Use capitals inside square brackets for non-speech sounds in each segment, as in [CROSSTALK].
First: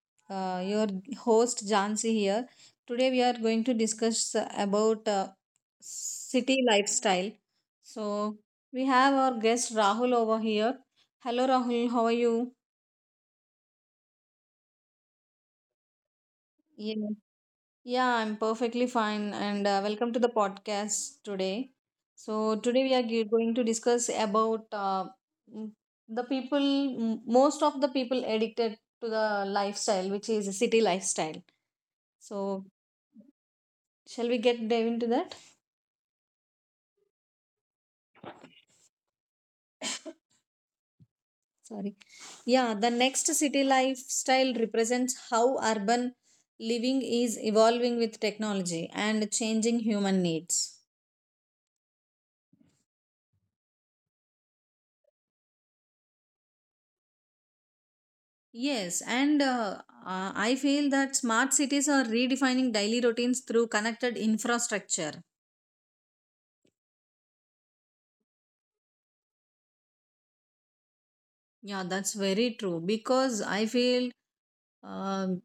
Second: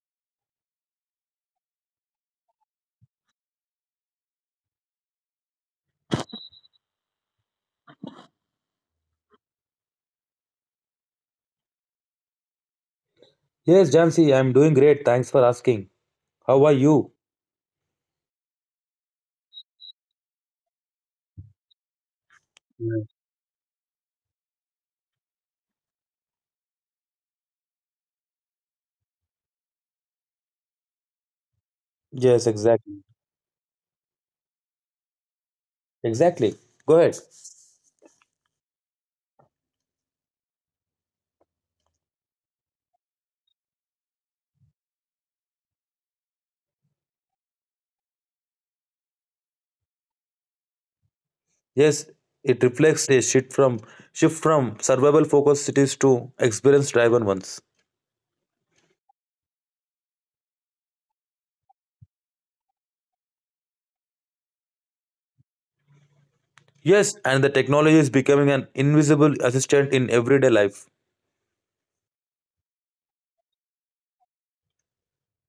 your host Jansi here. Today, we are going to discuss about city lifestyle. So, we have our guest Rahul over here. Hello, Rahul. How are you? Yes, Jansi, I'm doing great. Thanks for asking. How are you? Yeah, I'm perfectly fine, and welcome to the podcast today. So today we are Yes, going to discuss about m- the people, most of the people addicted to the lifestyle, which is a city lifestyle. yes, So exactly. shall we get dive into that? Exactly. Go ahead. Sorry. Yeah, the next city lifestyle represents how urban living is evolving with technology and changing human needs. Yes, it reflects a shift from survival focused cities to experience driven ones. Yes, and I feel that smart cities are redefining daily routines through connected infrastructure. Yes, and the technology is becoming an invisible assistant in everyday life. Yeah, that's very true because I feel um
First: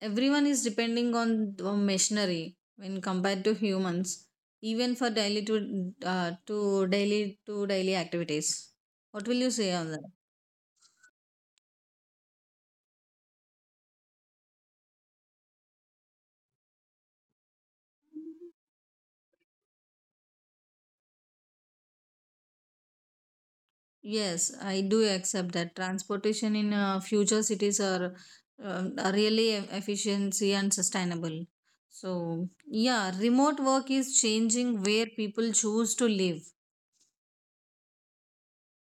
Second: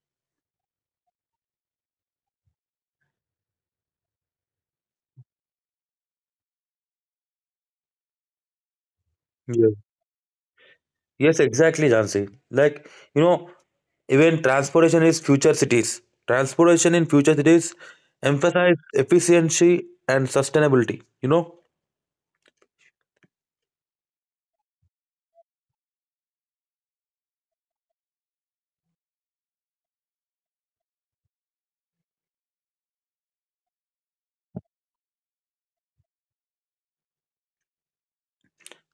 everyone is depending on the machinery when compared to humans, even for daily to daily activities. What will you Yes, say on that? yes, exactly, Jansi. Like, you know, even transportation is future cities. Transportation in future cities emphasize efficiency and sustainability, you know? Yes, I do accept that transportation in future cities are, really efficiency and sustainable. So, yeah, remote work is changing where people choose to live.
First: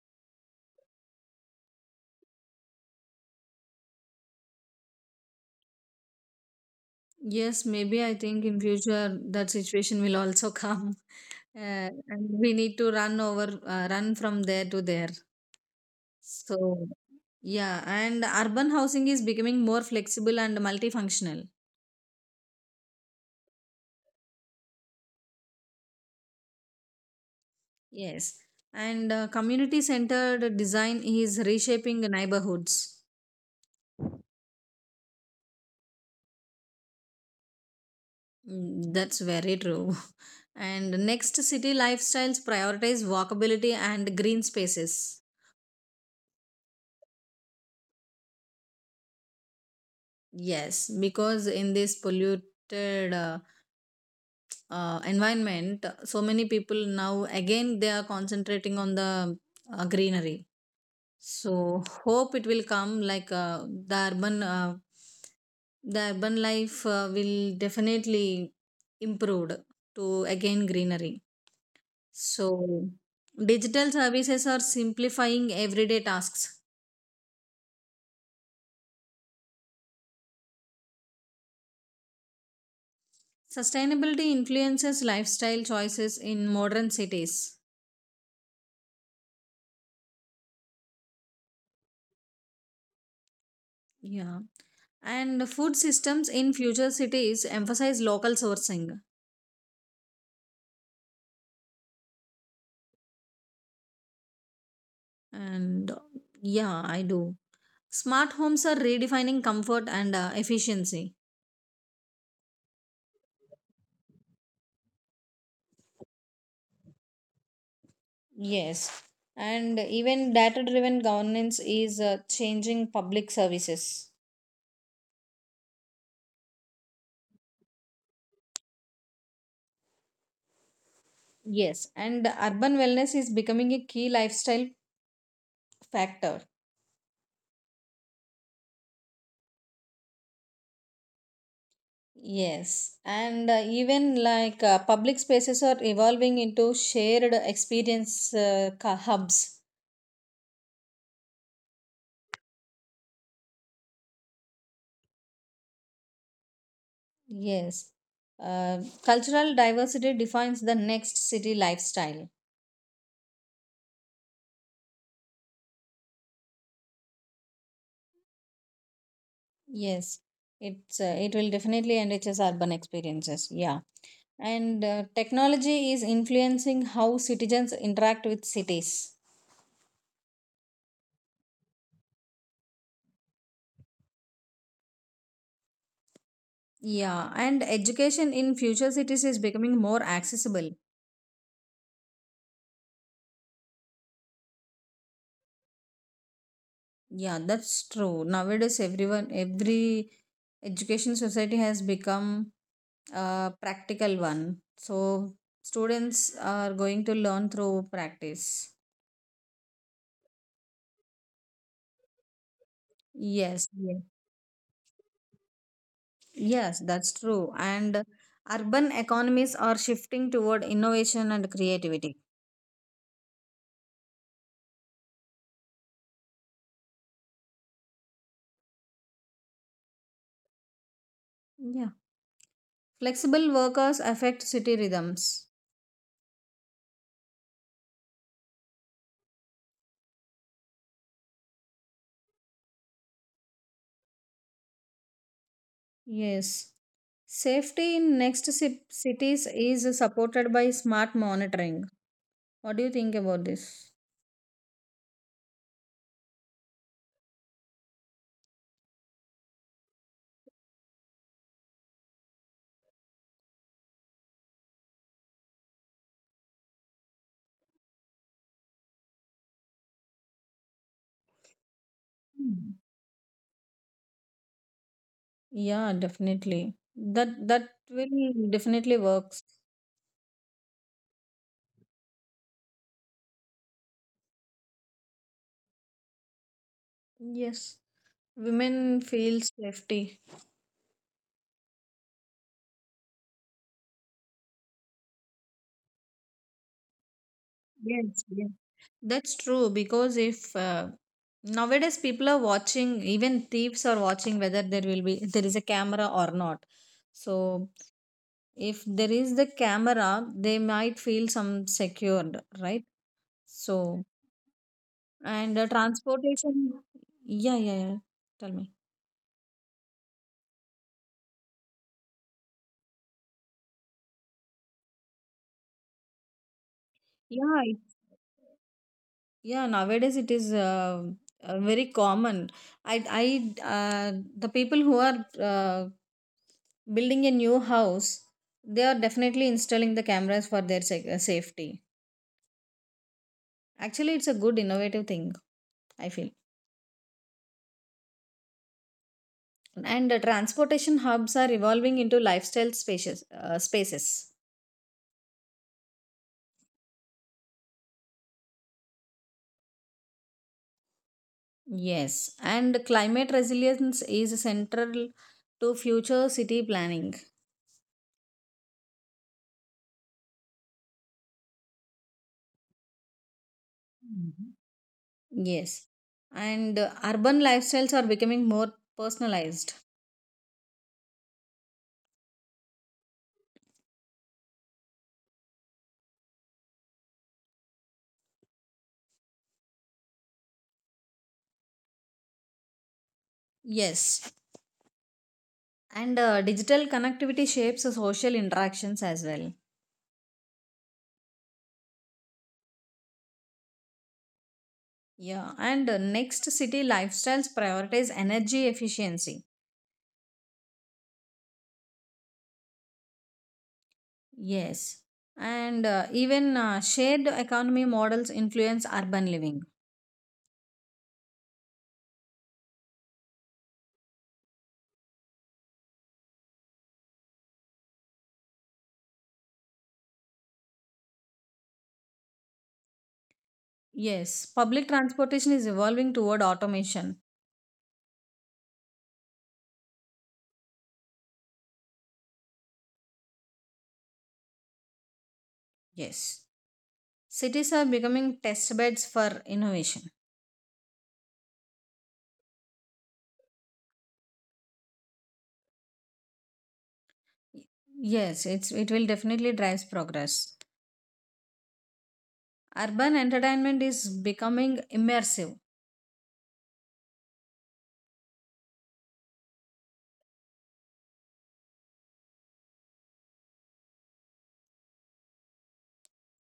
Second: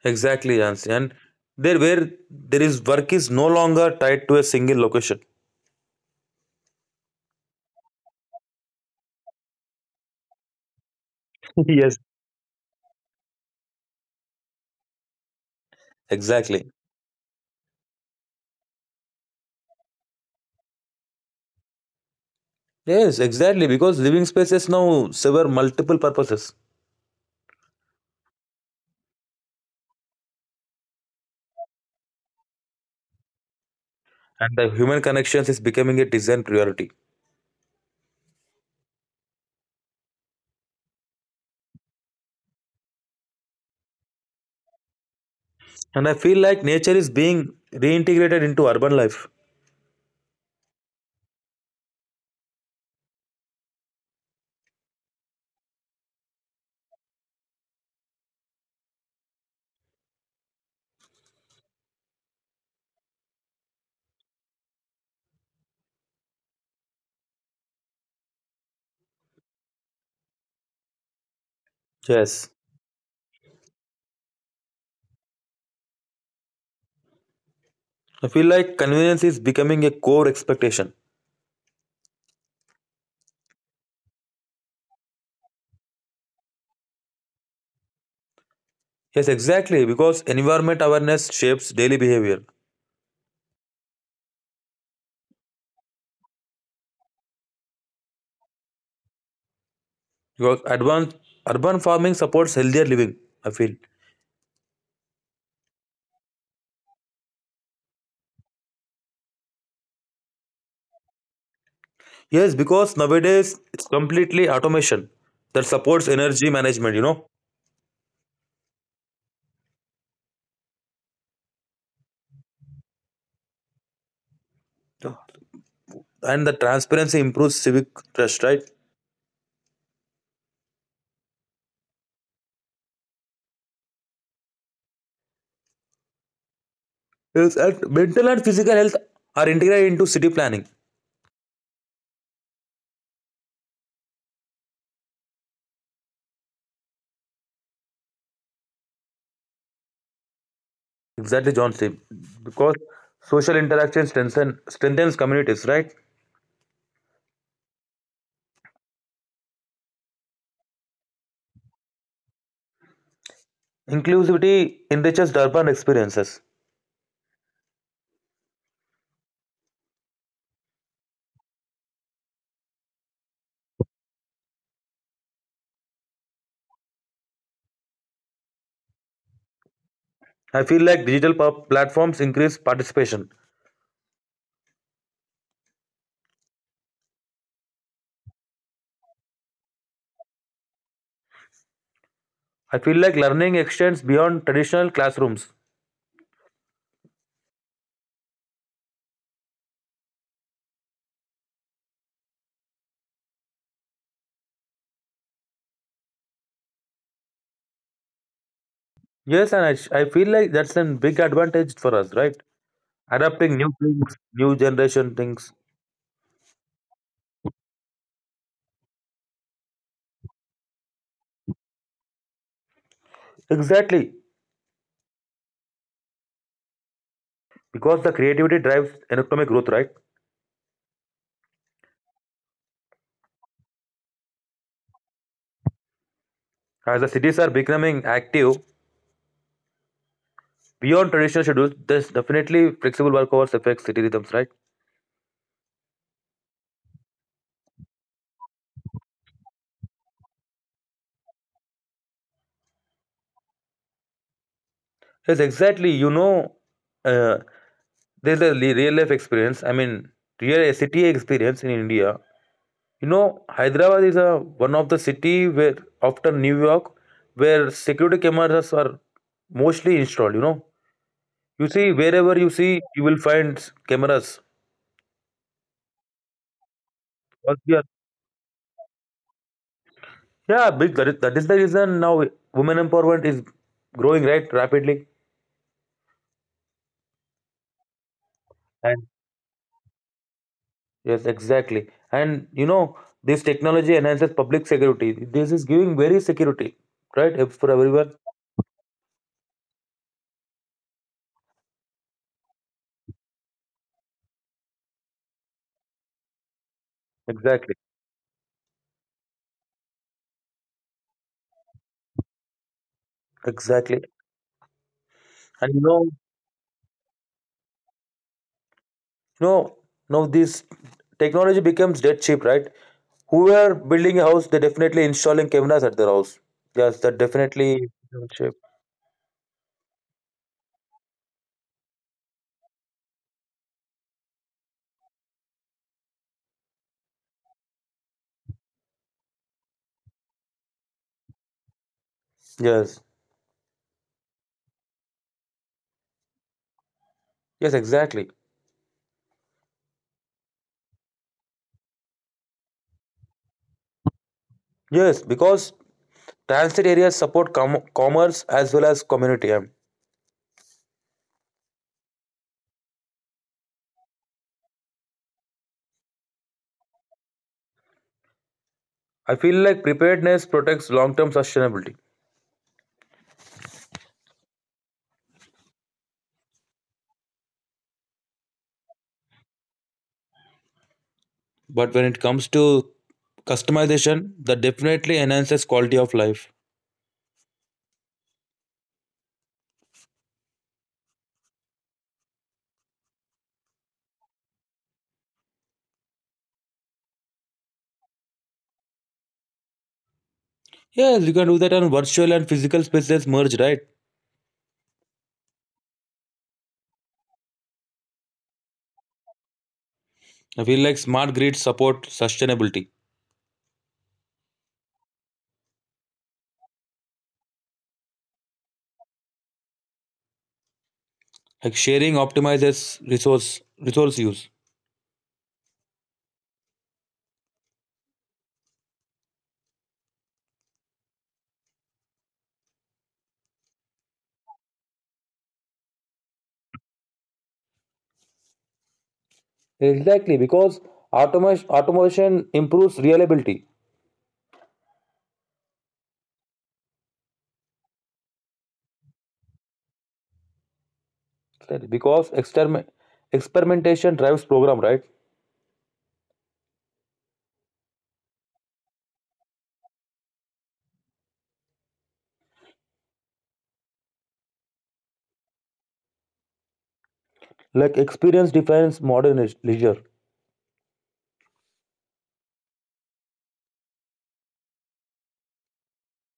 Exactly, Jansi. And there where there is work is no longer tied to a single location. Yes, maybe I think in future that situation will also come, [LAUGHS] [LAUGHS] uh, Yes. and we need to run from there to there. Exactly. So, yeah, and urban housing is becoming more flexible and multifunctional. Yes, exactly. Because living spaces now serve multiple purposes, Yes, and community centered design is reshaping neighborhoods. and the human connections is becoming a design priority. Mm, that's very true. [LAUGHS] And next, city lifestyles prioritize walkability and green spaces. And I feel like nature is being reintegrated into urban life. Yes, because in this polluted environment, so many people now again they are concentrating on the greenery. So hope it will come like the urban life will definitely improved to again greenery. So Yes, digital services are simplifying everyday tasks. I feel like convenience is becoming a core expectation. Sustainability influences lifestyle choices in modern cities. Yes, exactly. Because environment awareness shapes daily behavior. Yeah, and food systems in future cities emphasize local sourcing. Because advanced urban farming supports healthier living. I feel. And yeah, I do. Smart homes are redefining comfort and efficiency. Yes, because nowadays it's completely automation that supports energy management, you know, Yes, and even data driven governance is changing public services. and the transparency improves civic trust, right? Yes, and urban wellness is becoming a key lifestyle factor. Yes, and mental and physical health are integrated into city planning. Yes, and even like public spaces are evolving into shared experience hubs. Exactly, John said. Because social interaction strengthens communities, right? Yes, uh, cultural diversity defines the next city lifestyle. Inclusivity enriches urban experiences. Yes, it will definitely enrich urban experiences. Yeah. And technology is influencing how citizens interact with cities. I feel like digital platforms increase participation. Yeah, and education in future cities is becoming more accessible. I feel like learning extends beyond traditional classrooms. Yeah, that's true. Nowadays, every education society has become a practical one. So, students are going to learn through practice. Yes, and I feel like that's a big advantage for us, right? Yes, Adapting new yes, things, new generation things. yes, that's true. And urban economies are shifting toward innovation and creativity. Exactly, because the creativity drives economic growth, right? Yeah. Flexible workers affect city rhythms. As the cities are becoming active beyond traditional schedules, there's definitely flexible work hours affect city rhythms, right? Yes. Safety in next cities is supported by smart monitoring. What do you think about this? Yes, exactly. You know, uh, there's a real life experience. I mean, real city experience in India. You know, Hyderabad is a one of the city where after New York, where security cameras are mostly installed. You know, you see wherever you Hmm. see, you will find cameras. Yeah, definitely. That But yeah, will definitely works. yeah, big. That is the reason now women empowerment is growing right rapidly. Yes. Women And feel safety. yes, exactly. And you know, this technology enhances public security. This is giving very security, right, If for Yes, everyone. yes. That's true because if nowadays people are watching, even thieves are watching whether there will be there is a camera or not. So Exactly, if there is the camera they might feel some secured, right? So exactly. and And transportation. Yeah, yeah, yeah, tell me. know, now this technology becomes dead cheap, right? Who are building a house, they're definitely installing cameras at their house. Yes, that yeah it- definitely becomes cheap. yeah, nowadays it is very common. I The people who are building a new house, they are definitely installing the cameras for their safety. Yes, Actually it's a good innovative thing, I feel. yes, exactly. And transportation hubs are evolving into lifestyle spaces. Yes, because transit areas support commerce as well as community. Yes, and climate resilience is central to future city planning. I feel like preparedness protects long term sustainability. Yes, and urban lifestyles are becoming more personalized. But when it comes to customization, that definitely enhances quality of life. Yes, and digital connectivity shapes social interactions as well. Yes, you can do that on virtual and physical spaces merge, right? Yeah, and next city lifestyles prioritize energy efficiency. I feel like smart grids support sustainability. Yes, and even shared economy models influence urban living. Like sharing optimizes resource use. Yes, public transportation is evolving toward automation. Exactly, because automation improves reliability. Yes, cities are becoming test beds for innovation. Because experimentation drives program, right? Yes, it will definitely drives progress. Urban entertainment is becoming immersive. Like experience defines modern leisure.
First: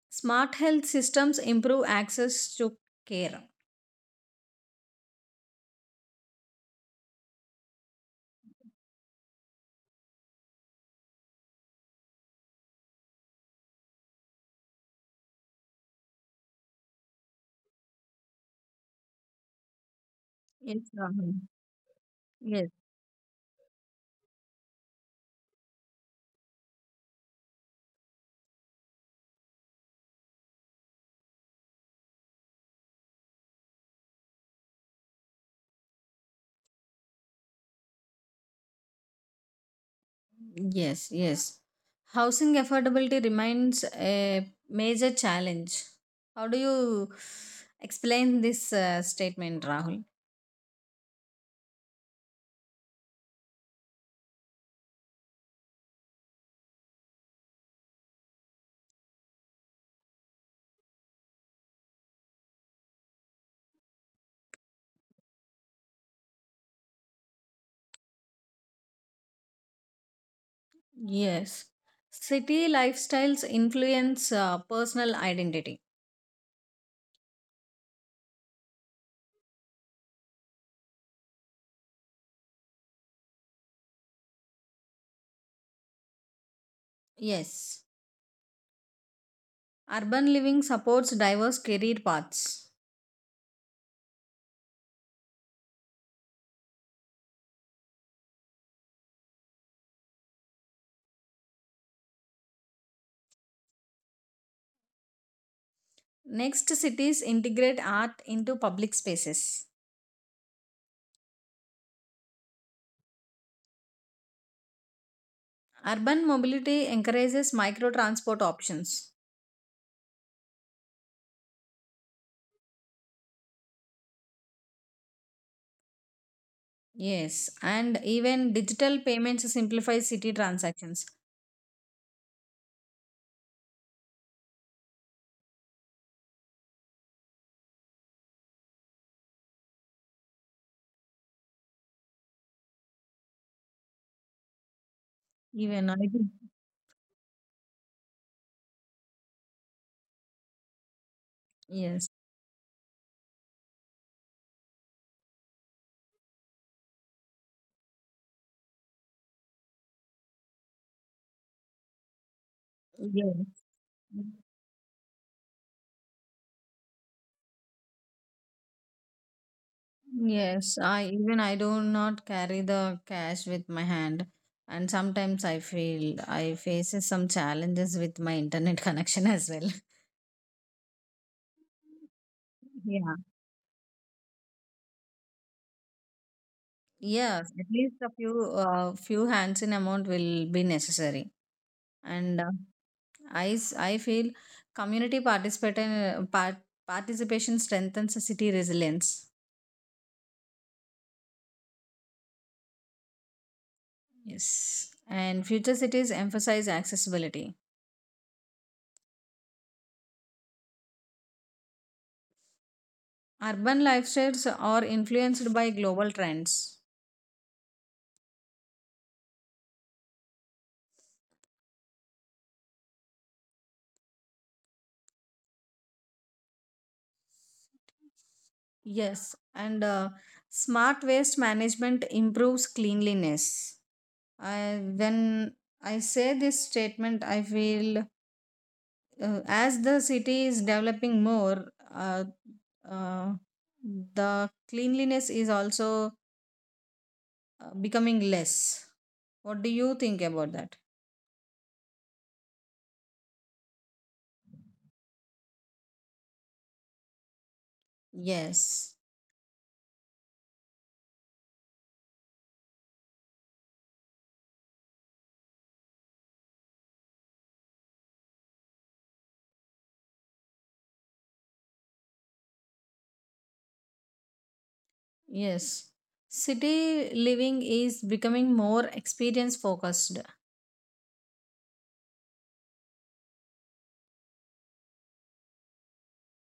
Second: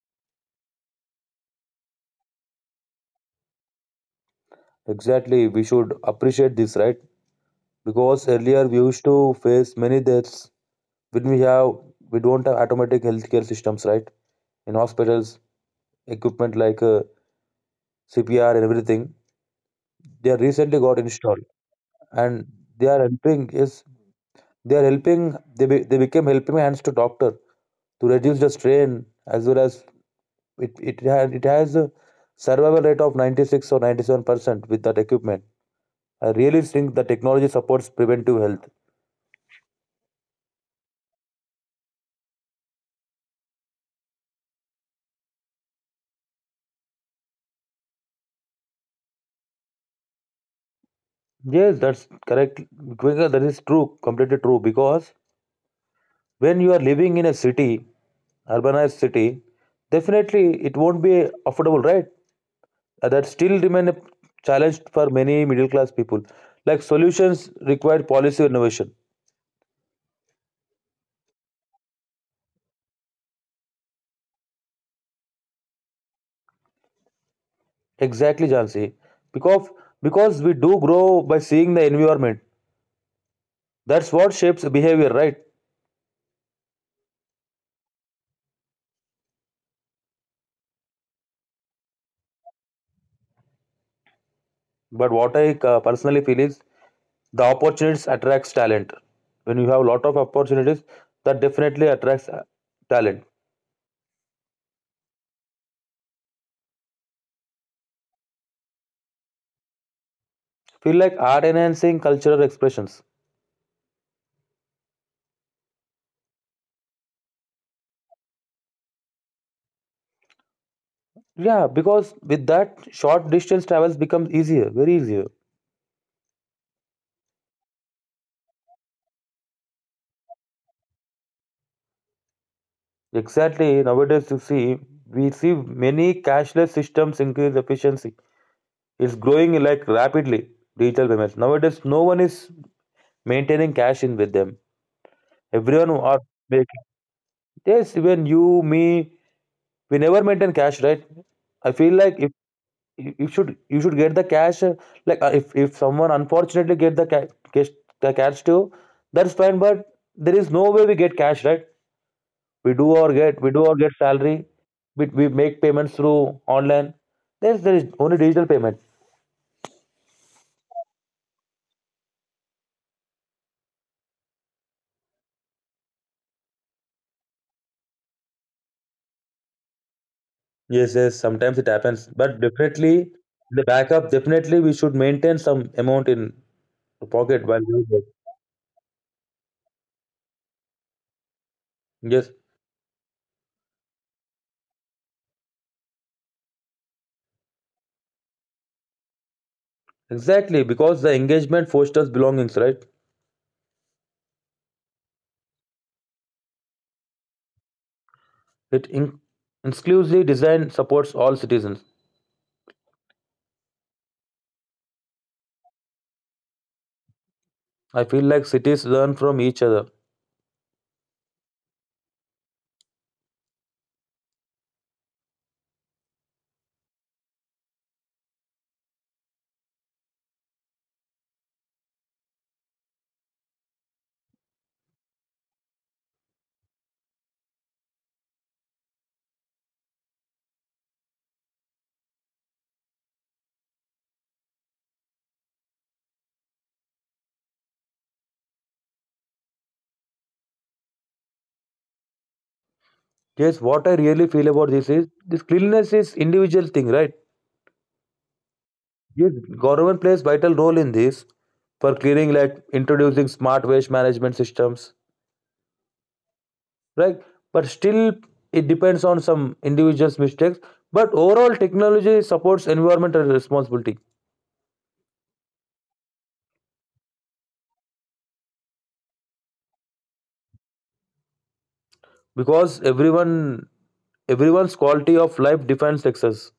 Smart health systems improve access to care. Exactly, we should appreciate this, right? Because earlier we used to face many deaths when we don't have automatic healthcare systems, right? In hospitals, equipment like CPR and everything, they are recently Yes, got Rahul. installed, and Yes, they are helping. Yes, they are helping. They became helping hands to doctor to reduce the strain as well as it has a survival rate of 96 or 97% with that equipment. I really think the technology supports preventive health. yes, yes. Housing affordability remains a major challenge. How do you explain this statement, Rahul? Yes, that's correct. Because that is true completely true because when you are living in a city urbanized city definitely it won't be affordable, right? That still remain a challenge for many middle class people. Like solutions require policy innovation. Yes, city lifestyles influence personal identity. Exactly, Jansi. Because we do grow by seeing the environment. That's what shapes behavior, right? Yes. Urban living supports diverse career paths. But what I personally feel is the opportunities attracts talent. When you have a lot of opportunities, that definitely attracts talent. Next, cities integrate art into public spaces. Feel like art enhancing cultural expressions. Urban mobility encourages micro transport options. Yeah, because with that, short distance travels becomes easier, very easier. Yes, and even digital payments simplify city transactions. Exactly. Nowadays, you see, we see many cashless systems increase efficiency. It's growing like rapidly. Digital payments. Nowadays, no one is maintaining cash in with them. Even Everyone I are do. Yes, even you, me, we never maintain cash, right? I feel Yes. like if you should get the cash, like if someone unfortunately get cash the cash too, that's fine. But there is no way we get cash, right? We do or get we Yes. do or get salary. We make payments through online. There is only digital payment. Yes, I do not carry the cash with my hand, and sometimes I feel I faces some challenges with my internet connection as well. [LAUGHS] Yes, yes. Sometimes it happens, but definitely Yeah. the backup. Definitely we should maintain some amount in the pocket Yes, while at doing least it. a few hands in amount will be necessary. Yes. And I feel community participation part, participation strengthens the city resilience. Exactly, because the engagement fosters belongings, right? Yes, and future cities emphasize accessibility. It in- inclusively design supports all citizens. Urban lifestyles are influenced by global trends. I feel like cities learn from each other. Yes, and smart waste management improves cleanliness. I When I say this statement, I feel as the city is developing more, uh, the cleanliness is also becoming less. What do you think about that? Yes, what I really feel about this is this cleanliness is individual thing, right? Yes. Yes, government plays vital role in this for clearing, like introducing smart waste management systems, right? But still, it depends on some individuals' mistakes. But overall, technology supports environmental responsibility. Yes. City living is becoming more experience focused. Because everyone's quality of life defines success.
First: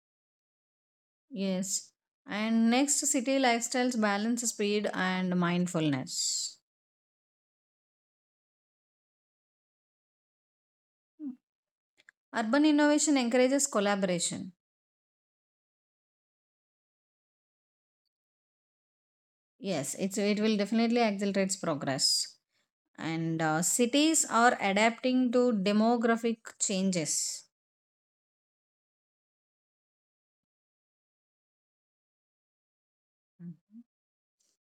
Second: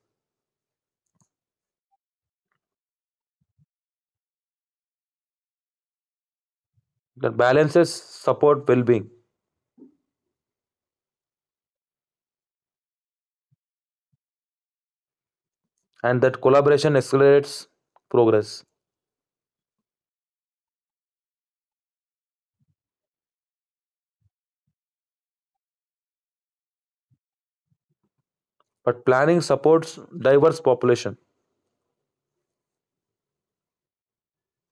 Yes. And next, city lifestyles balance speed and mindfulness. That balances support well-being. Urban innovation encourages collaboration. And that collaboration accelerates progress. Yes, it will definitely accelerate progress. And cities are adapting to demographic changes. But planning supports diverse population. Mm.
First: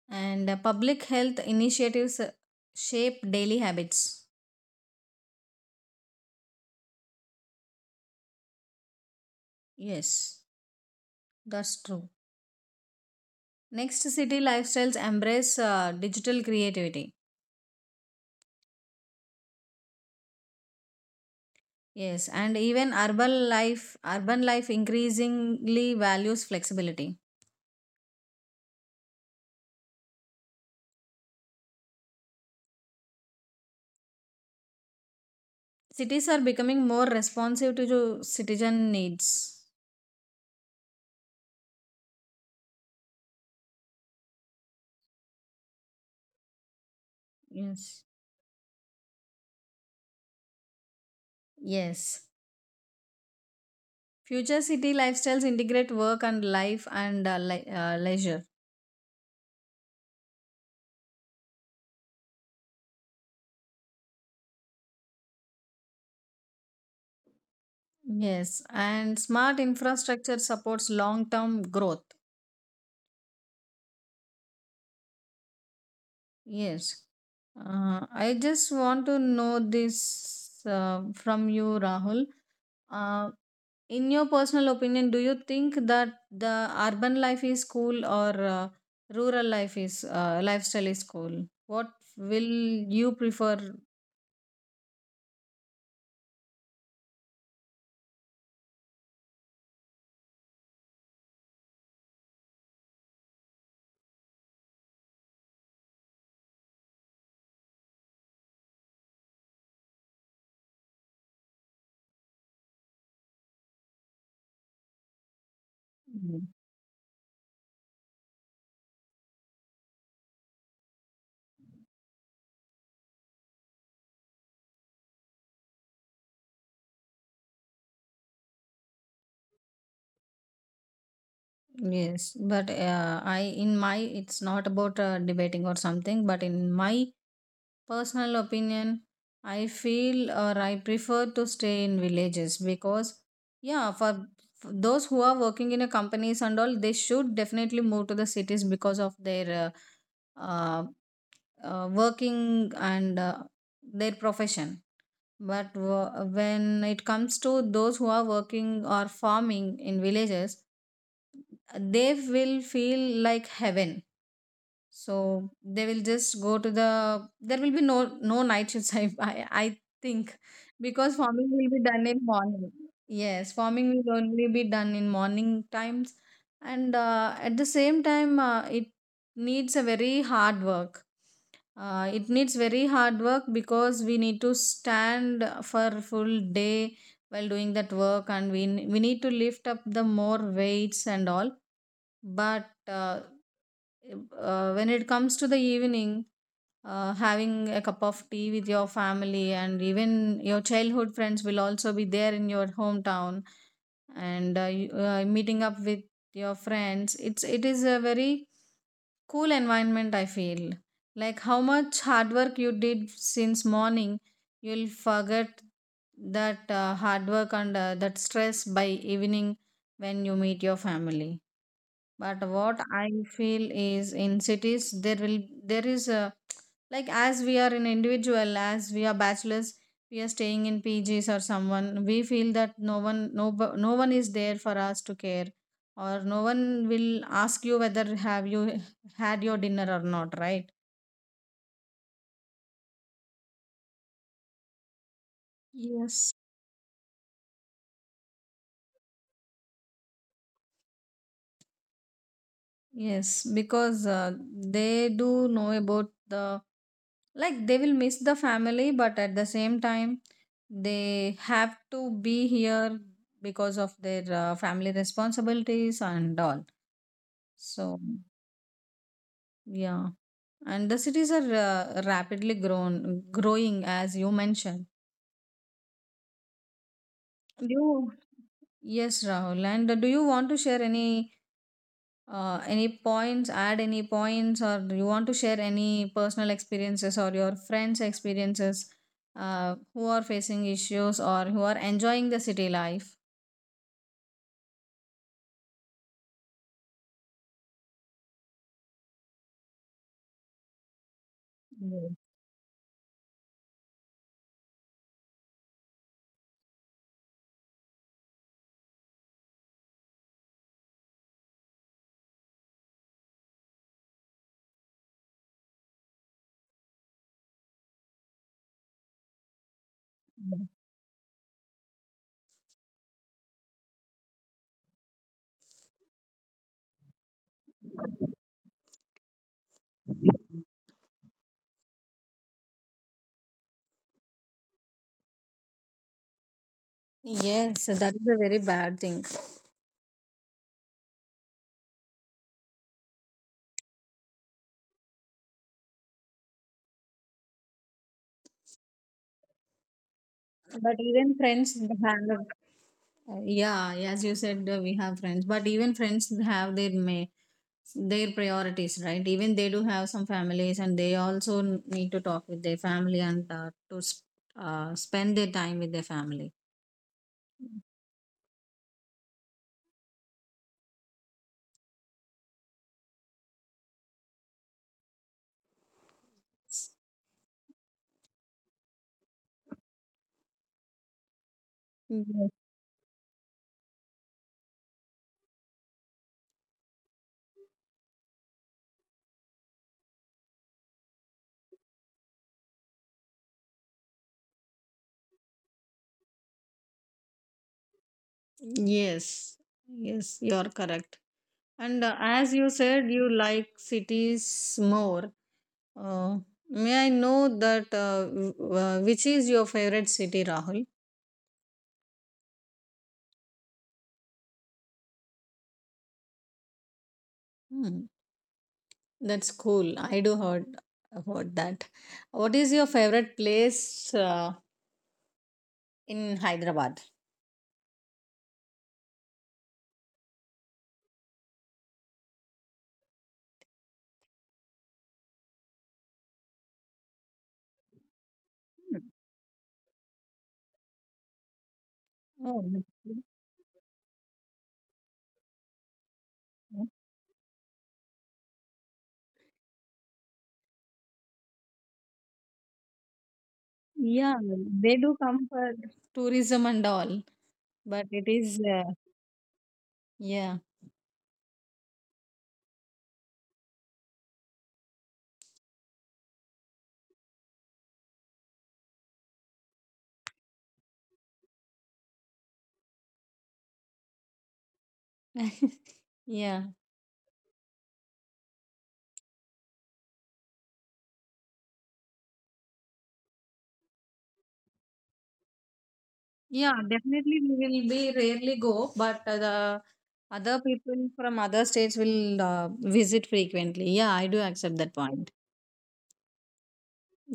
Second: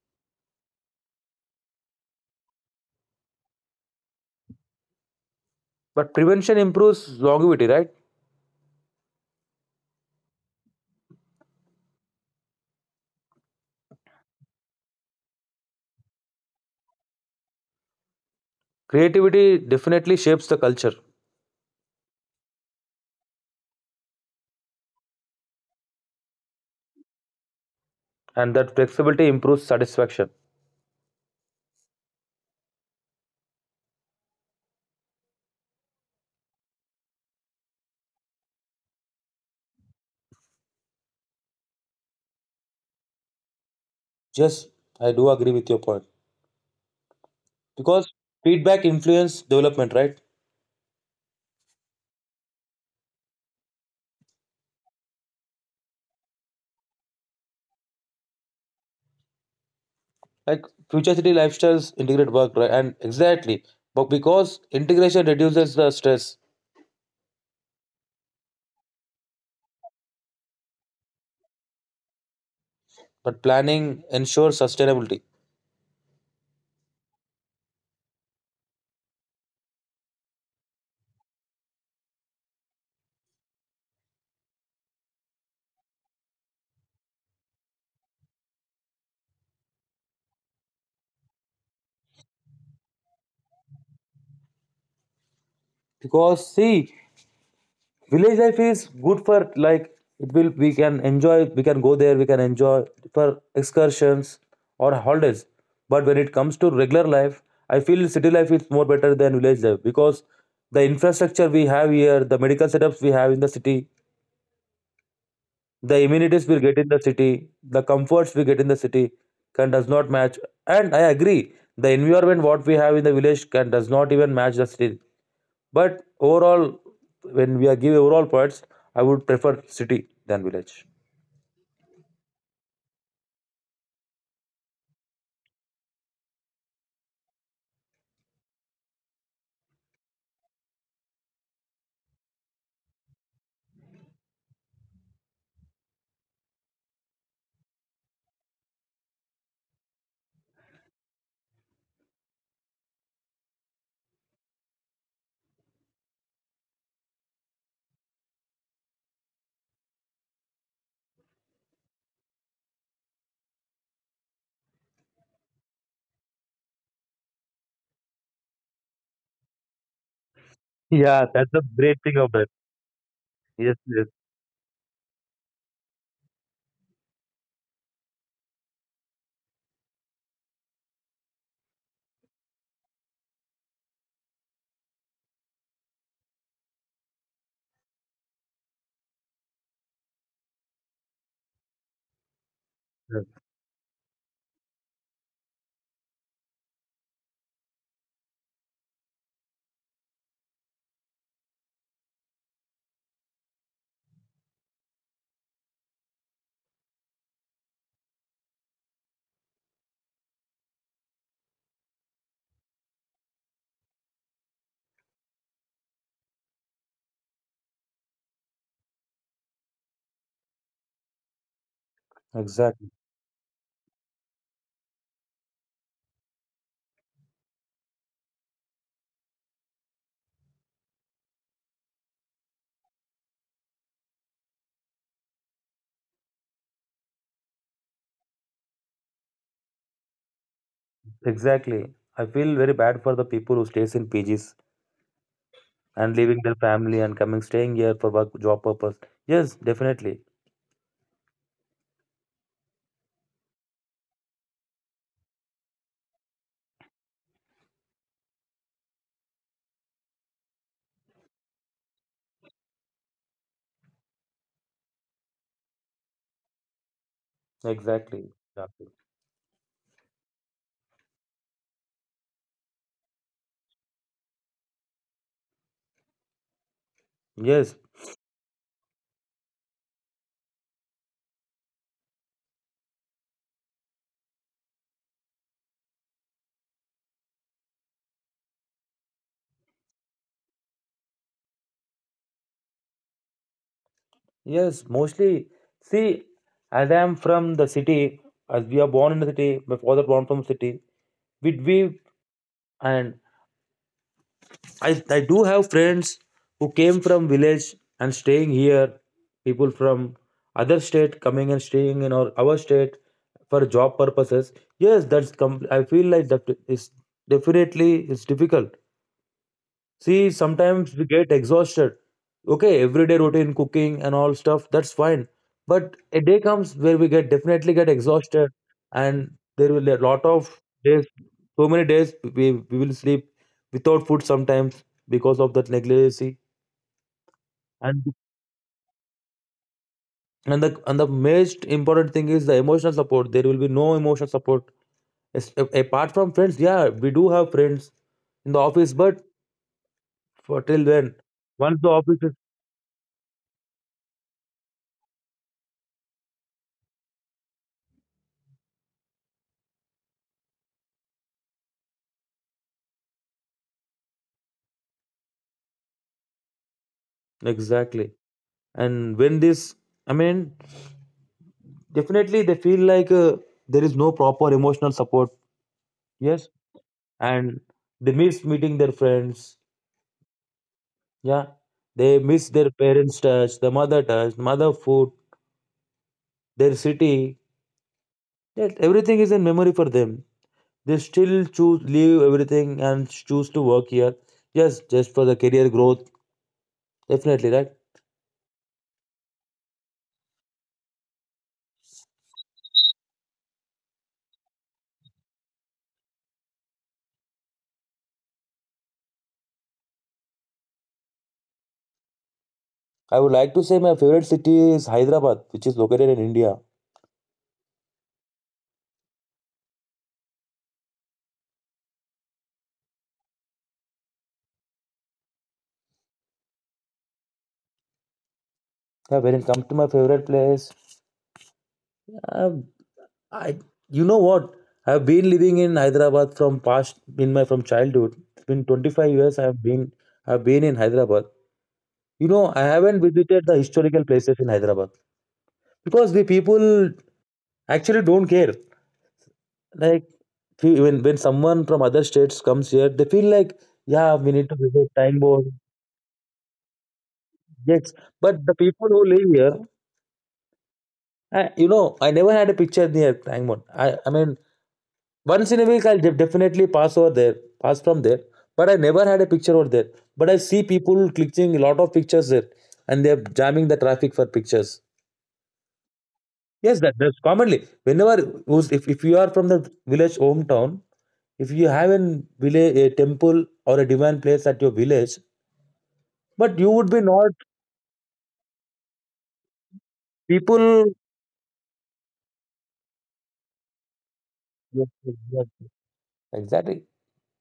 And public health initiatives shape daily habits. But prevention improves longevity, right? Yes, that's true. Next city lifestyles embrace digital creativity. Creativity definitely shapes the culture. Yes, and even urban life increasingly values flexibility. And that flexibility improves satisfaction. Cities are becoming more responsive to the citizen needs. Yes, I do agree with your point. Yes, Because feedback influence development, right? yes. Future city lifestyles integrate work and life and leisure. Like future city lifestyles integrate work, right? And exactly, but because integration reduces the stress. Yes, and smart infrastructure supports long term growth. But planning ensures sustainability. Yes. I just want to know this from you, Rahul. Uh, in your personal opinion, do you think that the urban life is cool or rural lifestyle is cool? What will you prefer? Because see, village life is good for like it will we can go there we can enjoy for excursions or holidays. But when it comes to regular life, I feel city life is more better than village life because the infrastructure we have here, the medical setups we have in the city, the amenities we get in the city, the comforts we get in the city can does not match. And I agree, the environment what we have in the village can does not even match the city. But overall, when we are give overall points, I would prefer city than village. Yes, but I in my it's not about debating or something, but in my personal opinion, I feel or I prefer to stay in villages because yeah, for those who are working in a companies and all, they should definitely move to the cities because of their uh, uh, working and their profession. But when it comes to those who are working or farming in villages, they will feel like heaven, so they will just go to the there will be no night shifts. [LAUGHS] I think because Yeah, farming that's a will be great done in thing of it. morning. Yes, Yes, farming will yes. only be done in morning times. And at the same time needs a very hard work it needs very hard work because we need to stand for full day while doing that work, and we need to lift up the more weights and all, but Yes. When it comes to the evening, having a cup of tea with your family and even your childhood friends will also be there in your hometown, and meeting up with your friends, it is a very cool environment, I feel. Like how much hard work you did since morning, you'll forget that hard work and that stress by evening when you meet your family. But what Exactly. I feel is in cities there is a, like, as we are an individual, as we are bachelors, we are staying in PGs or someone, we feel that no one is there for us to care, or no one will ask you whether have you had your dinner or not, right? Exactly. I feel very bad for the people who stays in PGs and Yes. leaving their family and coming staying here for work job purpose. Yes, definitely. Yes, because they do know about the. Like they will miss the family, but at the same time, they have to be here because of their family responsibilities and all. So, Exactly. Exactly. yeah. And the cities are rapidly growing, as you mentioned. Do Yes. you? Yes, Rahul. And do you want to share any? Any points, add any points, or do you want to share any personal experiences or your friends' experiences who are facing issues or who are enjoying the city life? Yes. Mostly. See, as I am from the city, as we are born in the city, my father born from city. We and I do have friends who came from village and staying here. People from other state coming and staying in our state for job purposes. Yes, I feel like that is definitely it's difficult. See, sometimes we get exhausted. Okay, everyday routine, cooking and all stuff, that's fine. But a day comes where we get definitely get exhausted, and there will be a lot of days, so many days we will sleep without food sometimes because of that negligency. Yes, And so that is a very bad thing. and the most important thing is the emotional support. There will be no emotional support. Apart from friends, yeah, we do have friends in the office, but for till But then, once the office is have, yeah, as you said, we have friends, but even friends have their priorities, right? Even they do have some families, and they also need to talk with their family and spend their time with their family. exactly. And when this, I mean, definitely they feel like there is no proper emotional support. Yes, and they miss meeting their friends. Yeah, they miss their parents touch the mother touch mother food. Their city. That everything is in memory for them. They still choose leave everything and choose to work here. Yes, just for the career growth. Definitely, right? Yes, yes, you are correct. And as you said, you like cities more. Uh, may I know that which is your favorite city, Rahul? I would like to say my favorite city is Hyderabad, which is located in India. Hmm, that's cool. I do heard about that. What is your favorite place in Hyderabad? Yeah, when it comes to my favorite place, uh, I, you know what? I've been living in Hyderabad from past in my from childhood. It's been 25 years. I've been in Hyderabad. You know, I Oh, that's haven't good. visited the historical places in Hyderabad because the people actually don't care. Like when someone from other states comes here, they feel like yeah, we Yeah, need to visit they Tang do board. come for tourism and all, Yes, but it but the is people who live here, yeah, I never had a picture near Tang board. I mean, once in a week, I'll definitely pass from there. But I never had a picture over there. But I see people clicking a lot of pictures there, and they're jamming the traffic for pictures. [LAUGHS] yeah. Yes, that's commonly. Whenever if you are from the village hometown, if you have an village a temple or a divine place at your village, but you Yeah, would be not definitely we will be rarely go, but the other people. people from other states will visit frequently. Yeah, I do accept Yes, that yes, point yes. Exactly.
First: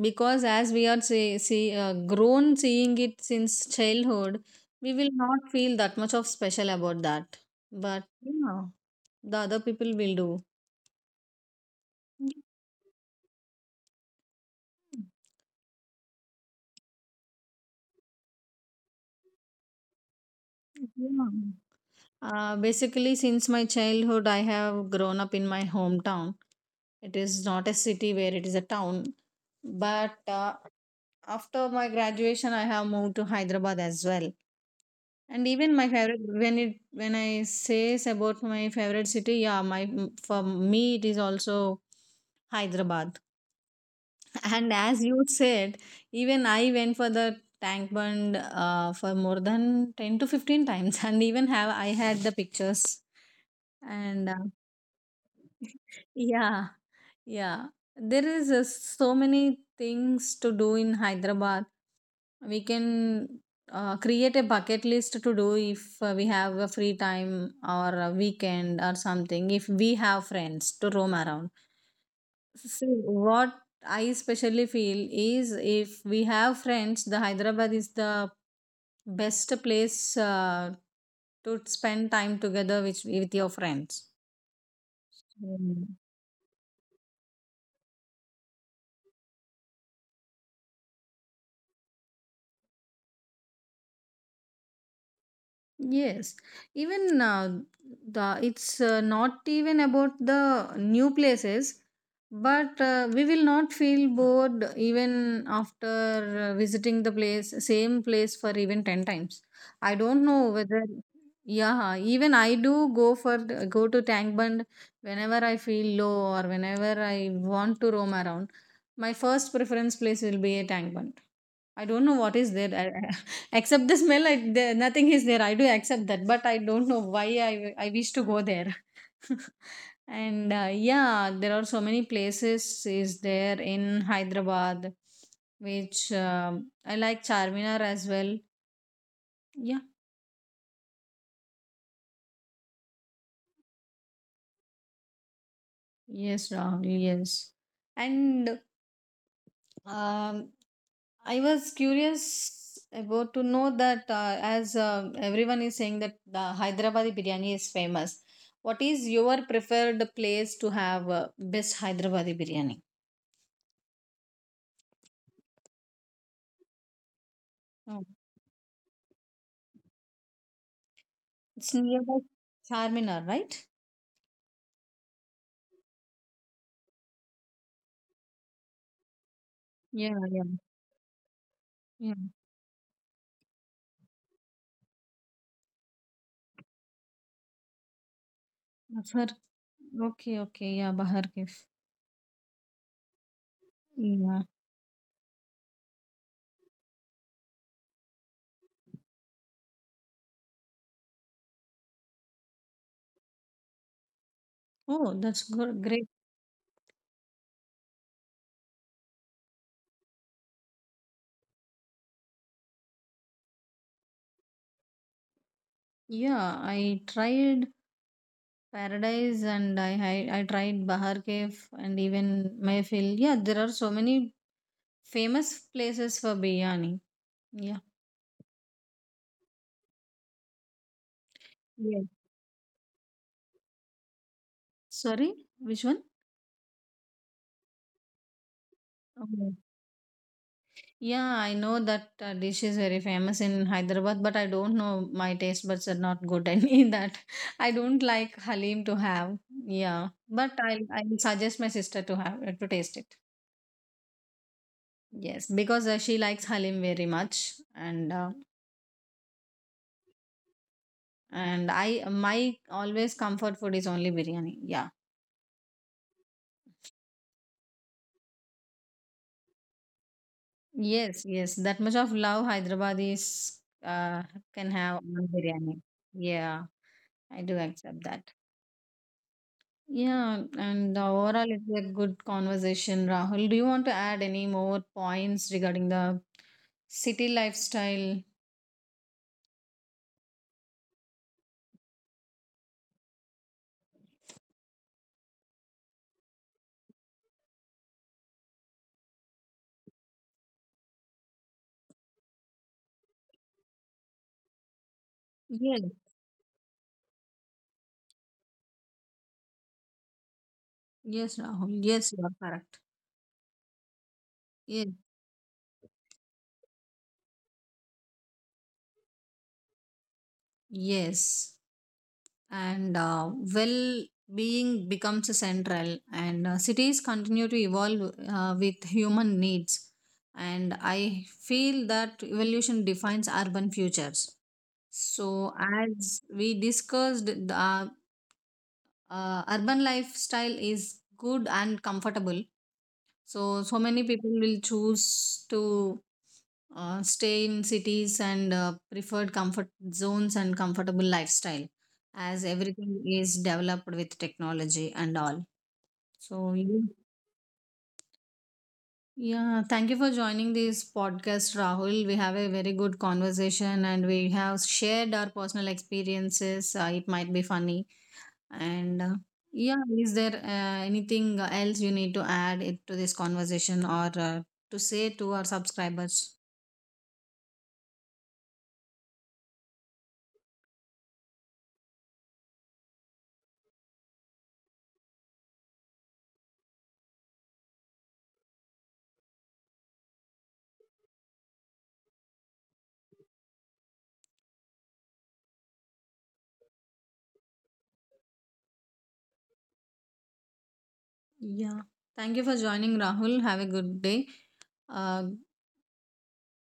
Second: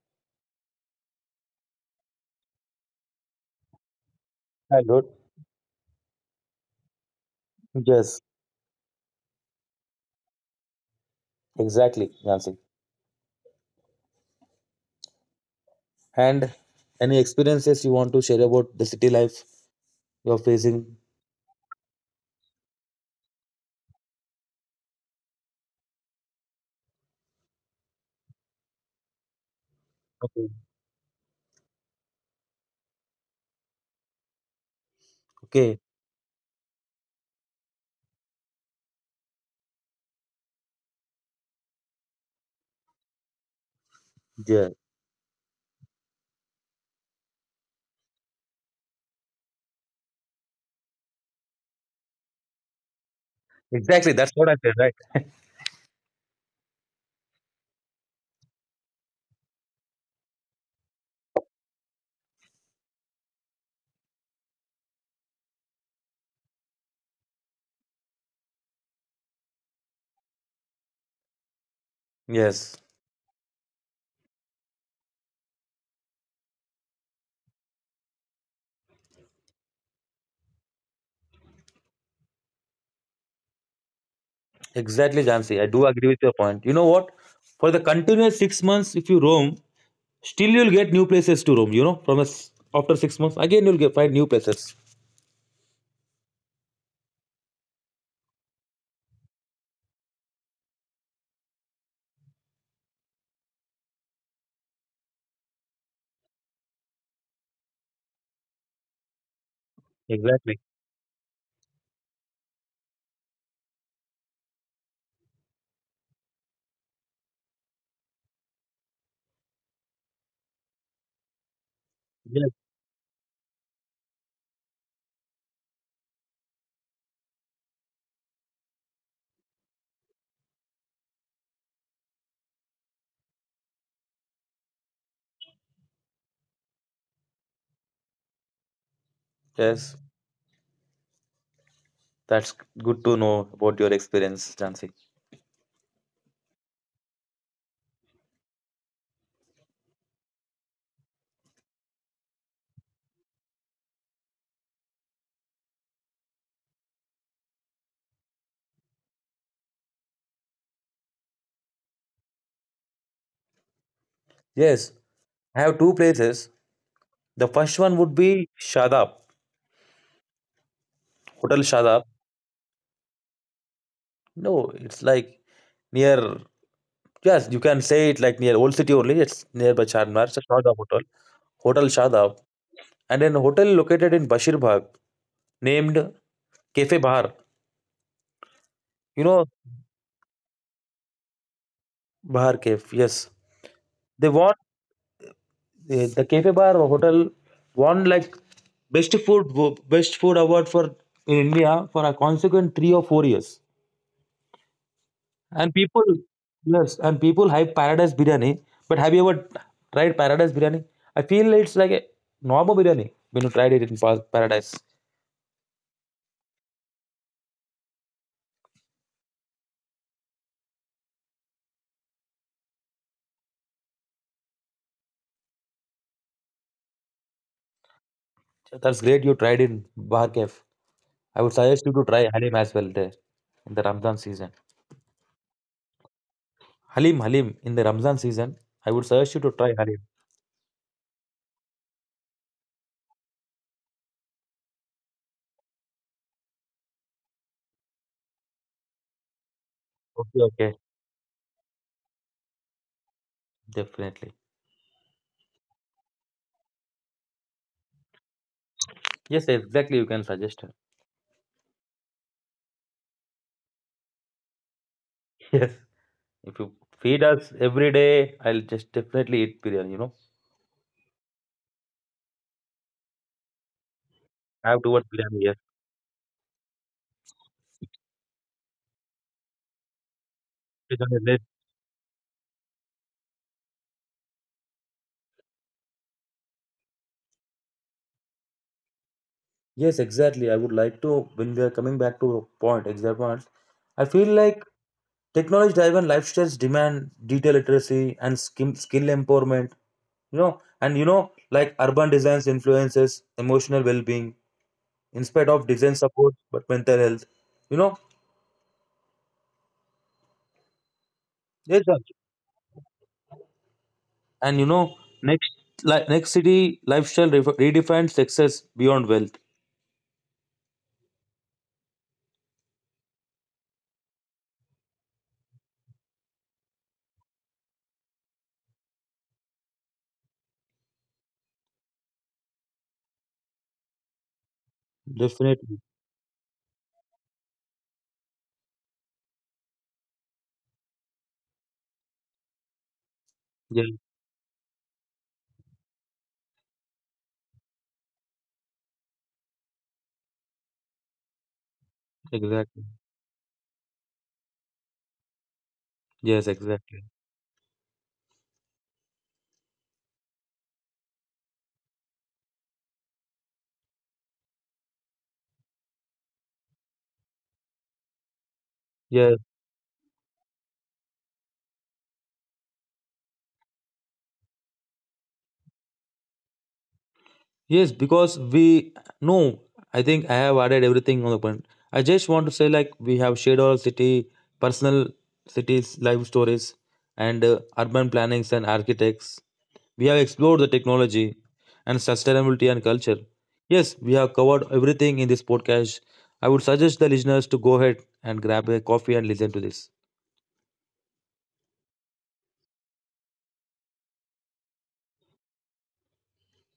because as we are see, see grown seeing it since childhood, we Childhood. will not feel that much of special about that. But Yes, yeah, the other people will do. exactly, Yeah. Nancy. And any experiences you want to share about the city life you're facing. Yeah. Basically, since my childhood, I have grown up in my hometown. It is not a city where it is a town. But Okay. after my graduation, I have moved to Hyderabad as well. And even my Okay. favorite, when I says about my favorite city, yeah, my for me it is also Hyderabad. And Yeah. as you said, even I went for the tank bund for more than 10 to 15 times, [LAUGHS] and even have I had the pictures. And Exactly. That's what I said, right? [LAUGHS] yeah, yeah, there is so many things to do in Hyderabad. We can create a bucket list to do if we have a free time or a weekend or something, if we have friends to roam around. See, Yes. what I especially feel is if we have friends, the Hyderabad is the best place to spend time together with your friends. Exactly, Jansi. I Mm. do agree with your point. You know what? For the continuous 6 months, if you roam, still you'll get new places to roam. You know, from us after 6 months, again you'll get find new places. Yes, even the it's not even about the new places, but we will not feel bored even after visiting the place, same place for even 10 times. I don't know Exactly. whether, yeah, even I do go for go to Tank Bund whenever I feel low or whenever I want to roam around. My first preference place will be a Tank Bund. I don't know what is Yes. there [LAUGHS] except the smell. Nothing is there. I do accept that, but I don't know why I wish to go there. [LAUGHS] And yeah, there are so many places is there in Hyderabad, which I like Charminar as well. Yeah, Yes. That's good to know about your experience, Jansi. yes, Rahul, yes. And Um, I was curious about to know that as everyone is saying that the Hyderabadi biryani is famous. What is your preferred place to have best Hyderabadi biryani? Yes. I have two places. The first Oh, one would be Shadab, it's Hotel nearby Shadab. Charminar, right? No, it's like near. Yes, you can say it like near Old City only. It's nearby Yeah, Charminar. yeah, It's a Shadab Hotel, Hotel yeah. Shadab, and then hotel located in Bashir Bagh named Cafe Bahar. I've heard. You know Okay, okay, yeah, Bahar Kef. Bahar Cafe. Yes, Yeah. they won the Cafe Bar hotel won like best food best food award for in India for a consequent 3 or 4 years. Oh, that's good, And great. people, yes, and people hype paradise biryani. But have you ever tried paradise biryani? I feel it's like a normal biryani when you tried it in Paradise. Yeah, I tried Paradise and I tried Bahar Kef and even Mayfield. Yeah, there are so many famous places for biryani. Yeah. That's great you tried in Bar Cave. I would suggest you Yes. to try Halim as well there in the Ramzan season. Sorry, which one? Halim, Halim, in the Ramzan season, I would suggest you Okay. to try Halim. Yeah, I know that dish is very famous in Hyderabad, but I don't know. My taste buds are not good [LAUGHS] any that. I don't like halim to have. Yeah, Okay, but okay, I'll suggest my sister to have to taste it. definitely. Yes, because she likes halim very much, Yes, exactly. You can suggest her. [LAUGHS] and I my always comfort food is only biryani. Yeah. Yes, if you feed us every day, I'll just definitely eat biryani. You know, Yes, yes. That much of love Hyderabadis can I have have towards on biryani. biryani. Yeah, I do accept that. Yeah, and Overall, Yes, it's a good conversation, Rahul. Do you want to add any more points regarding the city lifestyle? yes, exactly. I would like to, when we are coming back to your point, exact point, I feel like technology driven lifestyles demand data literacy and skill empowerment, and like urban designs influences emotional well being in spite of Yes, design support, but mental health, you know, yes, Rahul. yes, sir. Yes, you are correct. and you Yes, know, next, like next city lifestyle redefines success beyond wealth. yes. and Well being becomes central and cities continue to evolve with human needs and I feel that evolution defines urban futures so Definitely. as we discussed the urban lifestyle is good and comfortable so, so Yeah, many people will choose to stay in cities and preferred comfort zones and comfortable lifestyle as exactly. everything is developed with technology and all. Yes, So, exactly. you, yeah, thank you for joining this podcast, Rahul. We have a very good conversation and we have shared our personal experiences. It might be funny And Yes. yeah, is there anything else you need to add it to this conversation or to say to our subscribers? Yes, because we no, I think I have added everything on the point. I just want to say like we have shared our personal cities, life stories, and urban plannings and architects. We have explored the technology and sustainability and culture. Yes, we have covered everything in this podcast. I would suggest the listeners to go ahead and grab a coffee and listen to this. Yeah. Thank you for joining, Rahul. Have a good day. Uh,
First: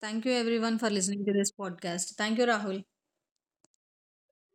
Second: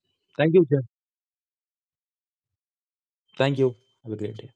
thank you, Thank you, everyone, sir. for listening to this podcast. Thank you, Rahul. Thank you. Have a great day.